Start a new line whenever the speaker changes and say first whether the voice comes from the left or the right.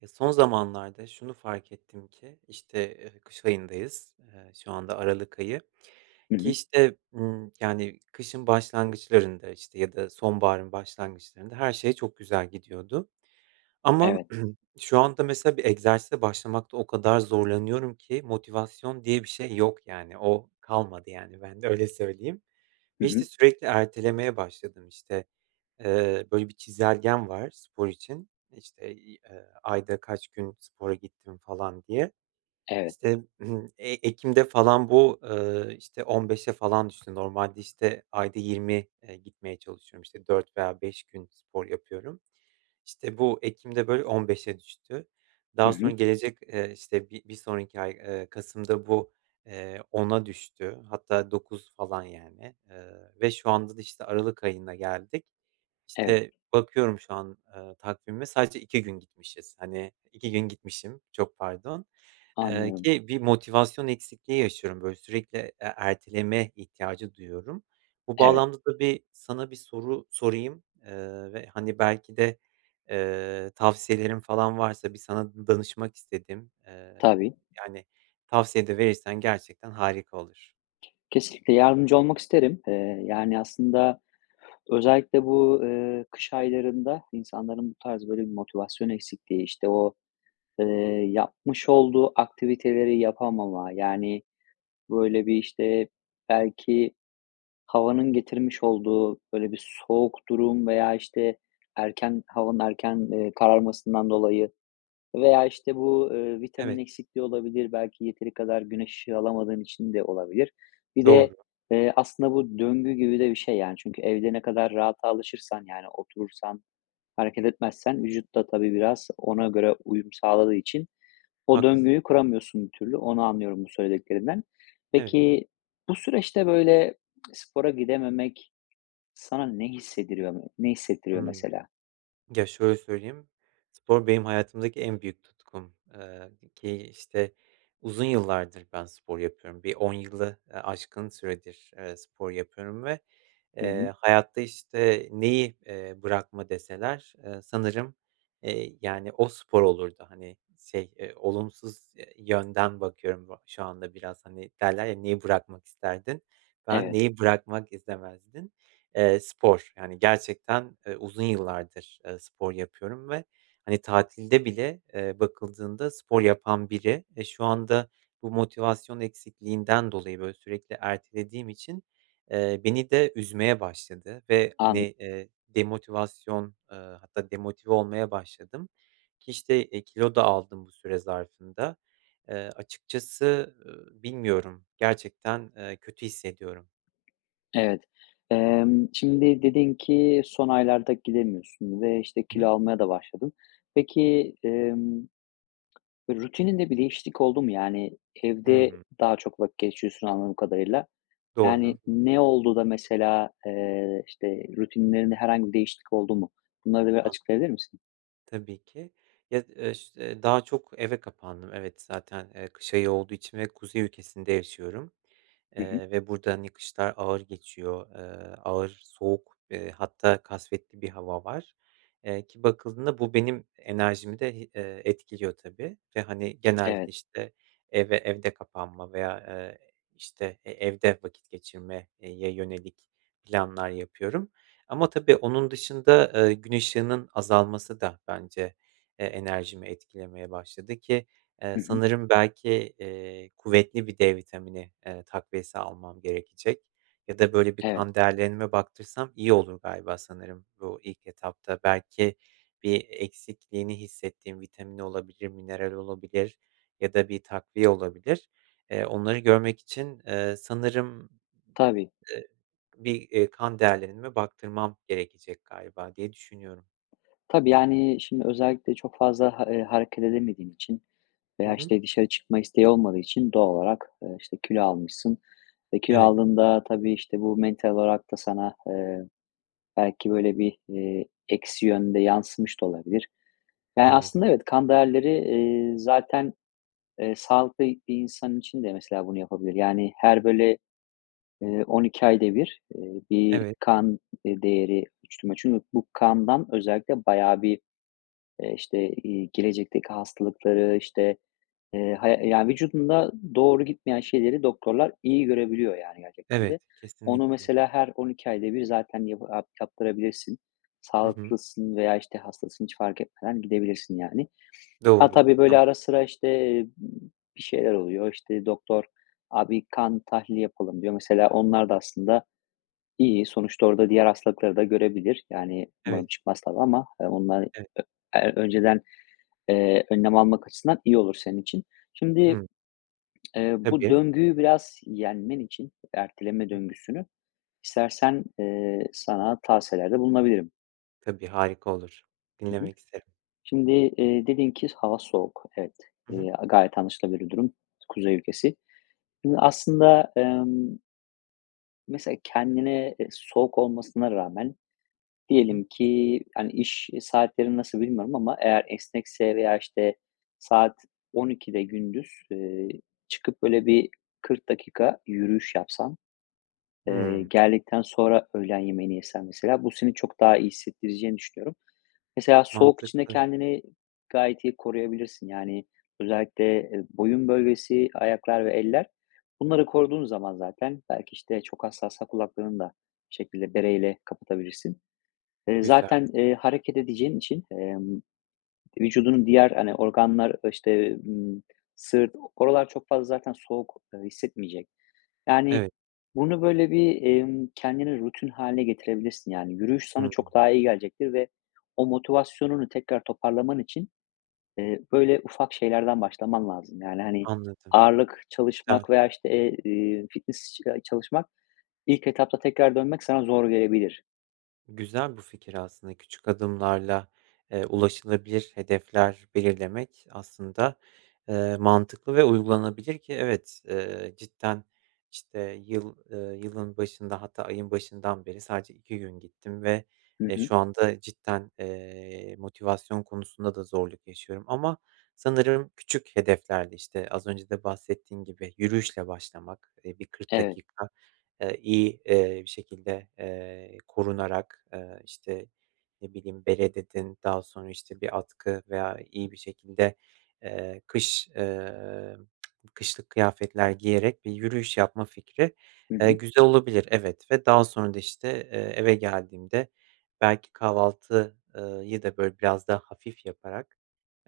right: Ya son zamanlarda şunu fark ettim ki işte, eee, kış ayındayız. Eee, şu anda aralık ayı
left: Hı
right: ki
left: hı.
right: işte, ımm, yani kışın başlangıçlarında, işte, ya da sonbaharın başlangıçlarında her şey çok güzel gidiyordu. Ama
left: Evet.
right: şu anda mesela bir egzersize başlamakta o kadar zorlanıyorum ki motivasyon diye bir şey yok yani. O, kalmadı yani bende, öyle söyleyeyim
left: Hı
right: ve,
left: hı.
right: işte, sürekli ertelemeye başladım, işte. Eee, böyle bir çizelgem var spor için. İşte, iii, eee, ayda kaç gün spora gittim falan diye.
left: Evet.
right: İşte, eee, ekimde falan bu, ııı, işte, 15'e falan düştü normalde, işte, ayda 20, eee, gitmeye çalışıyorum, işte, 4 veya 5 gün spor yapıyorum. İşte, bu ekimde böyle 15'e düştü.
left: Hı
right: Daha sonra
left: hı.
right: gelecek, eee, işte, bir bir sonraki ay, eee, kasımda bu, eee, 10'a düştü, hatta 9 falan yani, eee, ve şu anda da, işte, aralık ayına geldik.
left: Evet.
right: İşte, bakıyorum şu an, eee, takvime sadece 2 gün gitmişiz. Hani, 2 gün gitmişim. Çok pardon, eee,
left: Anlıyorum.
right: ki bir motivasyon eksikliği yaşıyorum böyle sürekli, eee, erteleme ihtiyacı duyuyorum. Bu
left: Evet.
right: bağlamda da bir sana bir soru sorayım, eee, ve hani belki de, eee, tavsiyelerin falan varsa bir sana d danışmak istedim. Eee,
left: Tabii.
right: yani tavsiye de verirsen gerçekten harika olur.
left: Kesinlikle, yardımcı olmak isterim. Eee, yani aslında, özellikle bu, ııı, kış aylarında insanların bu tarz böyle bir motivasyon eksikliği, işte o, eee, yapmış olduğu aktiviteleri yapamama, yani, böyle, bir, işte, belki havanın getirmiş olduğu, böyle, bir soğuk durum veya, işte, erken havanın erken, eee, kararmasından dolayı veya, işte bu, ııı, vitamin
right: Evet.
left: eksikliği olabilir, belki yeteri kadar güneş ışığı alamadığın için de olabilir. Bir de,
right: Doğru.
left: eee, aslında bu döngü gibi de bir şey yani çünkü evde ne kadar rahata alışırsan, yani oturursan, hareket etmezsen vücut da, tabii, biraz ona göre uyum sağladığı için o
right: Haklısın.
left: döngüyü kuramıyorsun bir türlü. Onu anlıyorum bu söylediklerinden.
right: Evet.
left: Peki, bu süreçte böyle spora gidememek sana ne hissediriyo ne hissettiriyor
right: Hımm.
left: mesela?
right: Ya, şöyle söyleyeyim, spor benim hayatımdaki en büyük tutkum, eee, ki işte uzun yıllardır ben spor yapıyorum. Bir 10 yılı, ııı, aşkın süredir, eee, spor yapıyorum ve,
left: Hı hı.
right: eee, hayatta, işte, neyi, eee, bırakma deseler, eee, sanırım, eee, yani o, spor olurdu. Hani şey, eee, olumsuz, eee, yönden bakıyorum bu şu anda biraz. Hani derler ya: Neyi bırakmak isterdin? Ben
left: Evet.
right: neyi bırakmak istemezdin? Eee, spor. Yani gerçekten, eee, uzun yıllardır, eee, spor yapıyorum ve hani tatilde bile, eee, bakıldığında spor yapan biri ve şu anda bu motivasyon eksikliğinden dolayı, böyle, sürekli ertelediğim için, eee, beni de üzmeye başladı ve hani,
left: Anla
right: eee, demotivasyon, eee, hatta demotive olmaya başladım ki işte kilo da aldım bu süre zarfında. Eee, açıkçası, ııı, bilmiyorum, gerçekten, eee, kötü hissediyorum.
left: Evet. Emm, şimdi dedin ki son aylarda gidemiyorsun ve, işte,
right: Hı hı.
left: kilo almaya da başladın. Peki, emm, rutinin de bir değişiklik oldu mu? Yani evde
right: Hımm.
left: daha çok vakit geçiriyorsun anladığım kadarıyla. Yani
right: Doğru.
left: ne oldu da mesela, eee, işte, rutinlerinde herhangi bir değişiklik oldu mu? Bunları da bir
right: An
left: açıklayabilir misin?
right: Tabii ki. Ya, [unintelligible] eee, daha çok eve kapandım. Evet, zaten, eee, kış ayı olduğu için ve kuzey ülkesinde yaşıyorum,
left: Hı hı.
right: eee, ve burada, hani, kışlar ağır geçiyor, eee, ağır soğuk, eee, hatta kasvetli bir hava var. Eee, ki bakıldığında bu benim enerjimi de hi eee, etkiliyor tabii ve, hani, genelde,
left: Evet.
right: işte, eve evde kapanma veya, ııı, işte, e evde vakit geçirme, eee, ye yönelik planlar yapıyorum ama, tabii, onun dışında, ııı, gün ışığının azalması da bence, e, enerjimi etkilemeye başladı ki, eee,
left: Hı hı.
right: sanırım belki, eee, kuvvetli bir D vitamini, ııı, takviyesi almam gerekecek ya da böyle bir
left: Evet.
right: kan değerlerime baktırsam iyi olur galiba, sanırım bu ilk etapta. Belki bir eksikliğini hissettiğim vitamin olabilir, mineral olabilir ya da bir takviye olabilir. Eee, onları görmek için, eee, sanırım,
left: Tabii.
right: eee, bir, eee, kan değerlerime baktırmam gerekecek galiba, diye düşünüyorum.
left: Tabii, yani, şimdi özellikle çok fazla ha eee, hareket edemediğin için
right: Hı
left: veya,
right: hı.
left: işte, dışarı çıkma isteği olmadığı için doğal olarak, ııı, işte, kilo almışsın. E, kilo
right: Evet.
left: aldığında, tabii, işte, bu mental olarak da sana, eee, belki böyle bir, eee, eksi yönde yansımış da olabilir. Ya,
right: Anladım.
left: aslında evet. Kan değerleri, eee, zaten, eee, sağlıklı bir insan için de mesela, bunu yapabilir. Yani, her böyle, ııı, 12 ayda bir, ııı, bir
right: Evet.
left: kan değeri [unintelligible] çünkü bu kandan özellikle bayağı bir, eee, işte, iii, gelecekteki hastalıkları, işte, eee, hay yani, vücudunda doğru gitmeyen şeyleri doktorlar iyi görebiliyor yani gerçekten de.
right: Evet,
left: Onu,
right: kesinlikle.
left: mesela, her 12 ayda bir zaten yabı yap yaptırabilirsin.
right: Hı hı.
left: Sağlıklısın veya, işte, hastasın, hiç fark etmeden gidebilirsin, yani. Ha,
right: Doğru.
left: tabii, böyle ara
right: [unintelligible]
left: sıra, işte, bir şeyler oluyor. İşte, doktor, "Abi kan tahlili yapalım." diyor. Mesela, onlar da aslında iyi, sonuçta orada diğer hastalıkları da görebilir. Yani, umarım
right: Evet.
left: çıkmaz, tabii, ama onlar, ö
right: Evet.
left: eee, önceden, eee, önlem almak açısından iyi olur senin için. Şimdi,
right: Hımm.
left: eee, bu
right: Tabii.
left: döngüyü biraz yenmen için erteleme
right: [unintelligible]
left: döngüsünü, istersen, eee, sana tavsiyelerde bulunabilirim.
right: Tabii, harika olur,
left: Hı hı.
right: dinlemek isterim.
left: Şimdi, eee, dedin ki hava soğuk. Evet,
right: Hı hı.
left: eee, a gayet anlaşılabilir bir durum kuzey ülkesi. Şimdi aslında, emm mesela kendine, eee, soğuk olmasına rağmen
right: Hı hı.
left: diyelim ki, hani, iş saatlerini nasıl bilmiyorum ama eğer esnekse veya, işte, saat 12.00'de gündüz, ııı, çıkıp böyle bir 40 dakika yürüyüş yapsan, eee,
right: Hımm.
left: geldikten sonra öğlen yemeğini yesen mesela, bu seni çok daha iyi hissettireceğini düşünüyorum. Mesela soğuk için de
right: Mantıklı.
left: kendini gayet iyi koruyabilirsin. Yani, özellikle, eee, boyun bölgesi, ayaklar ve eller, bunları koruduğun zaman zaten belki, işte, çok hassassa kulaklarını da bir şekilde bereyle kapatabilirsin. Eee,
right: Güzel.
left: zaten, eee, hareket edeceğin için, emm, vücudunun diğer, hani, organlar, ııı, işte, ımm, sırt, oralar çok fazla zaten soğuk, ııı, hissetmeyecek. Yani,
right: Evet.
left: bunu böyle bir, emm, kendine rutin hâline getirebilirsin. Yani, yürüyüş sana
right: Hıı.
left: çok daha iyi gelecektir ve o motivasyonunu tekrar toparlaman için, eee, böyle ufak şeylerden başlaman lazım. Yani, hani,
right: Anladım,
left: ağırlık
right: güzel.
left: çalışmak veya, işte, eee, iii, fitness [unintelligible] çalışmak, ilk etapta tekrar dönmek sana zor gelebilir.
right: Güzel bu fikir aslında, küçük adımlarla, eee, ulaşılabilir hedefler belirlemek aslında, eee, mantıklı ve uygulanabilir ki evet, eee, cidden, işte, yıl, eee, yılın başında hatta ayın başından beri sadece 2 gün gittim ve
left: Hı
right: e,
left: hı.
right: şu anda cidden, eee, motivasyon konusunda da zorluk yaşıyorum. Ama sanırım küçük hedeflerle, işte, az önce de bahsettiğin gibi, yürüyüşle başlamak, eee, bir 40
left: Evet.
right: dakika, eee, iyi, eee, bir şekilde, eee, korunarak, eee, işte, ne bileyim, bere, dedin. Daha sonra, işte, bir atkı veya iyi bir şekilde, eee, kış, eee, kışlık kıyafetler giyerek bir yürüyüş yapma fikri,
left: Hı
right: eee,
left: hı.
right: güzel olabilir, evet. Ve daha sonra da işte, eee, eve geldiğimde belki kahvaltı, ııı, yı da böyle, biraz daha hafif yaparak,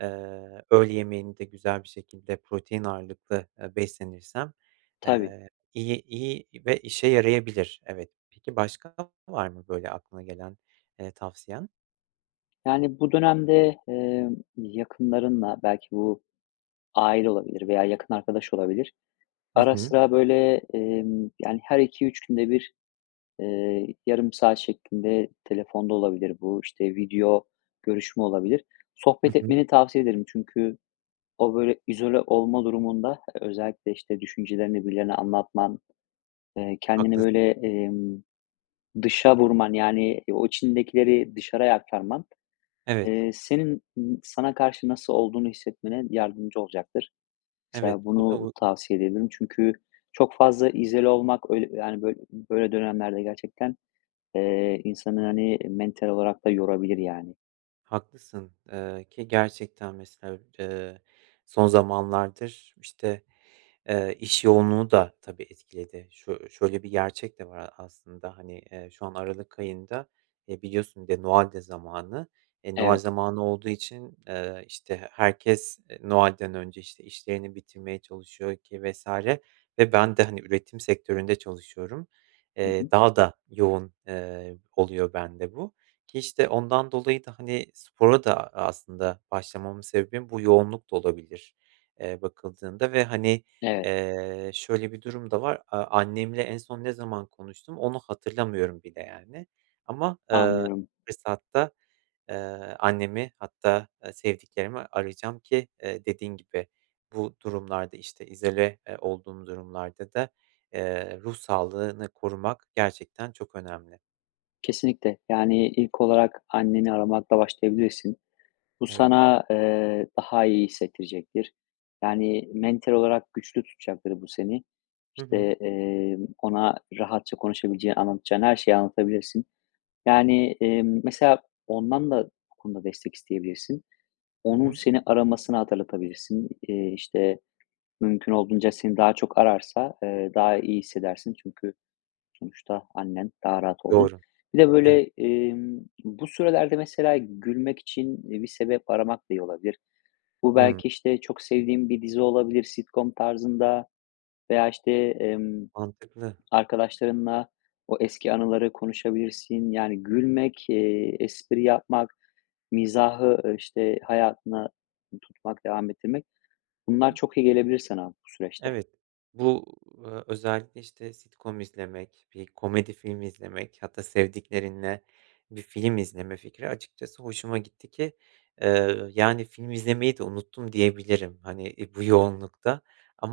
right: ııı, öğle yemeğini de güzel bir şekilde protein ağırlıklı, eee, beslenirsem,
left: Tabii.
right: eee, iyi iyi ve işe yarayabilir. Evet. Peki başka var mı böyle aklına gelen, ııı, tavsiyen?
left: Yani, bu dönemde, emm, yakınlarınla, belki bu aile olabilir veya yakın arkadaş olabilir,
right: Hı
left: ara
right: hı.
left: sıra, böyle, emm, yani, her 2-3 günde bir, eee, yarım saat şeklinde telefonda olabilir; bu, işte, video görüşme olabilir,
right: Hı
left: sohbet
right: hı.
left: etmeni tavsiye ederim. Çünkü o, böyle, izole olma durumunda özellikle, işte, düşüncelerini birilerine anlatman, eee kendini
right: Haklısın.
left: böyle, emm, dışa vurman, yani o içindekileri dışarıya aktarman,
right: Evet.
left: eee, senin n sana karşı nasıl olduğunu hissetmene yardımcı olucaktır.
right: Evet,
left: Mesela
right: bu.
left: bunu
right: [unintelligible]
left: tavsiye edebilirim. Çünkü çok fazla izole olmak, öyle, yani, bö böyle dönemlerde gerçekten, eee, insanı, hani, mental olarak da yorabilir yani.
right: Haklısın. Eee, ki gerçekten, mesela, eee, son zamanlardır, işte, eee, iş yoğunluğu da tabii etkiledi. Şö şöyle bir gerçek de var a aslında hani: Eee, şu an aralık ayında, eee, biliyorsun, bir de Noel de zamanı. E, Noel
left: Evet.
right: zamanı olduğu için, eee, işte, he herkes, eee, Noel'den önce, işte, işlerini bitirmeye çalışıyor ki vs. Ve ben de, hani, üretim sektöründe çalışıyorum.
left: Hı hı.
right: Eee, daha da yoğun, eee, oluyor bende bu. Ki, işte, ondan dolayı da, hani, spora da, aaa, aslında başlamamın sebebim bu yoğunluk da olabilir, eee, bakıldığında. Ve, hani,
left: Evet.
right: eee, şöyle bir durum da var: A annemle en son ne zaman konuştum, onu hatırlamıyorum bile yani ama
left: Anlıyorum.
right: fırsatta, eee, annemi hatta, eee, sevdiklerimi arayacağım ki, eee, dediğin gibi, bu durumlarda, işte, izole, eee, olduğum durumlarda da, eee, ruh sağlığını korumak gerçekten çok önemli.
left: Kesinlikle. Yani, ilk olarak anneni aramakla başlayabilirsin. Bu
right: Evet.
left: sana, eee, daha iyi hissettirecektir. Yani, mental olarak güçlü tutacaktır bu seni.
right: Hı hı.
left: İşte, eee, ona rahatça konuşabileceğin, anlatacağın her şeyi anlatabilirsin. Yani, eee, mesela ondan da bu konuda destek isteyebilirsin.
right: Hı
left: Onun
right: hı.
left: seni aramasını hatırlatabilirsin. Eee, işte, mümkün olduğunca seni daha çok ararsa, eee, daha iyi hissedersin. Çünkü sonuçta annen daha rahat olduğun.
right: Doğru.
left: Bir de,
right: Evet.
left: böyle, emm, bu sürelerde, mesela, gülmek için bir sebep aramak da iyi olabilir. Bu
right: Hı.
left: belki, işte, çok sevdiğin bir dizi olabilir, sitcom tarzında veya, işte, emm,
right: Mantıklı.
left: arkadaşlarınla o eski anıları konuşabilirsin. Yani, gülmek, eee, espri yapmak, mizahı, işte, hayatına tutmak, devam ettirmek;
right: Hı
left: bunlar
right: hı.
left: çok iyi gelebilir sana bu süreçte.
right: Evet. Bu, eee, özellikle, işte, sitcom izlemek, bir komedi filmi izlemek hatta sevdiklerinle bir film izleme fikri açıkçası hoşuma gitti ki, eee, yani, film izlemeyi de unuttum diyebilirim, hani, e, bu yoğunlukta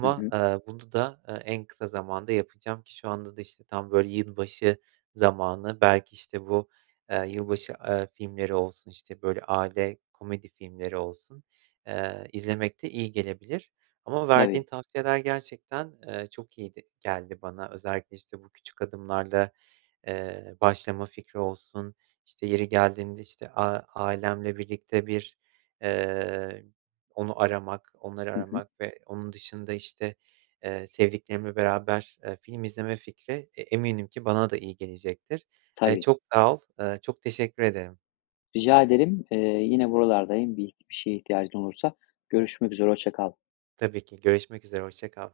left: Hı hı.
right: aaa, bunu da, eee, en kısa zamanda yapacağım ki şu anda da, işte, tam, böyle, yılbaşı zamanı, belki, işte, bu, eee, yılbaşı, eee, filmleri olsun, işte, böyle, aile komedi filmleri olsun, eee, izlemek de iyi gelebilir. Ama verdiğin
left: Tabii.
right: tavsiyeler gerçekten, eee, çok iyiydi geldi bana. Özellikle, işte, bu küçük adımlarla, eee, başlama fikri olsun, işte, yeri geldiğinde, işte, a ailemle birlikte bir, eee, onu aramak, onları
left: Hı hı.
right: aramak ve onun dışında, işte, eee, sevdiklerimle beraber, eee, film izleme fikri e eminim ki bana da iyi gelecektir. Eee,
left: Tabii.
right: çok sağ ol, ııı, çok teşekkür ederim.
left: Rica ederim. Eee, yine buralardayım bir bir şeye ihtiyacın olursa. Görüşmek üzere. Hoşça kal.
right: Tabii ki. Görüşmek üzere, hoşça kal.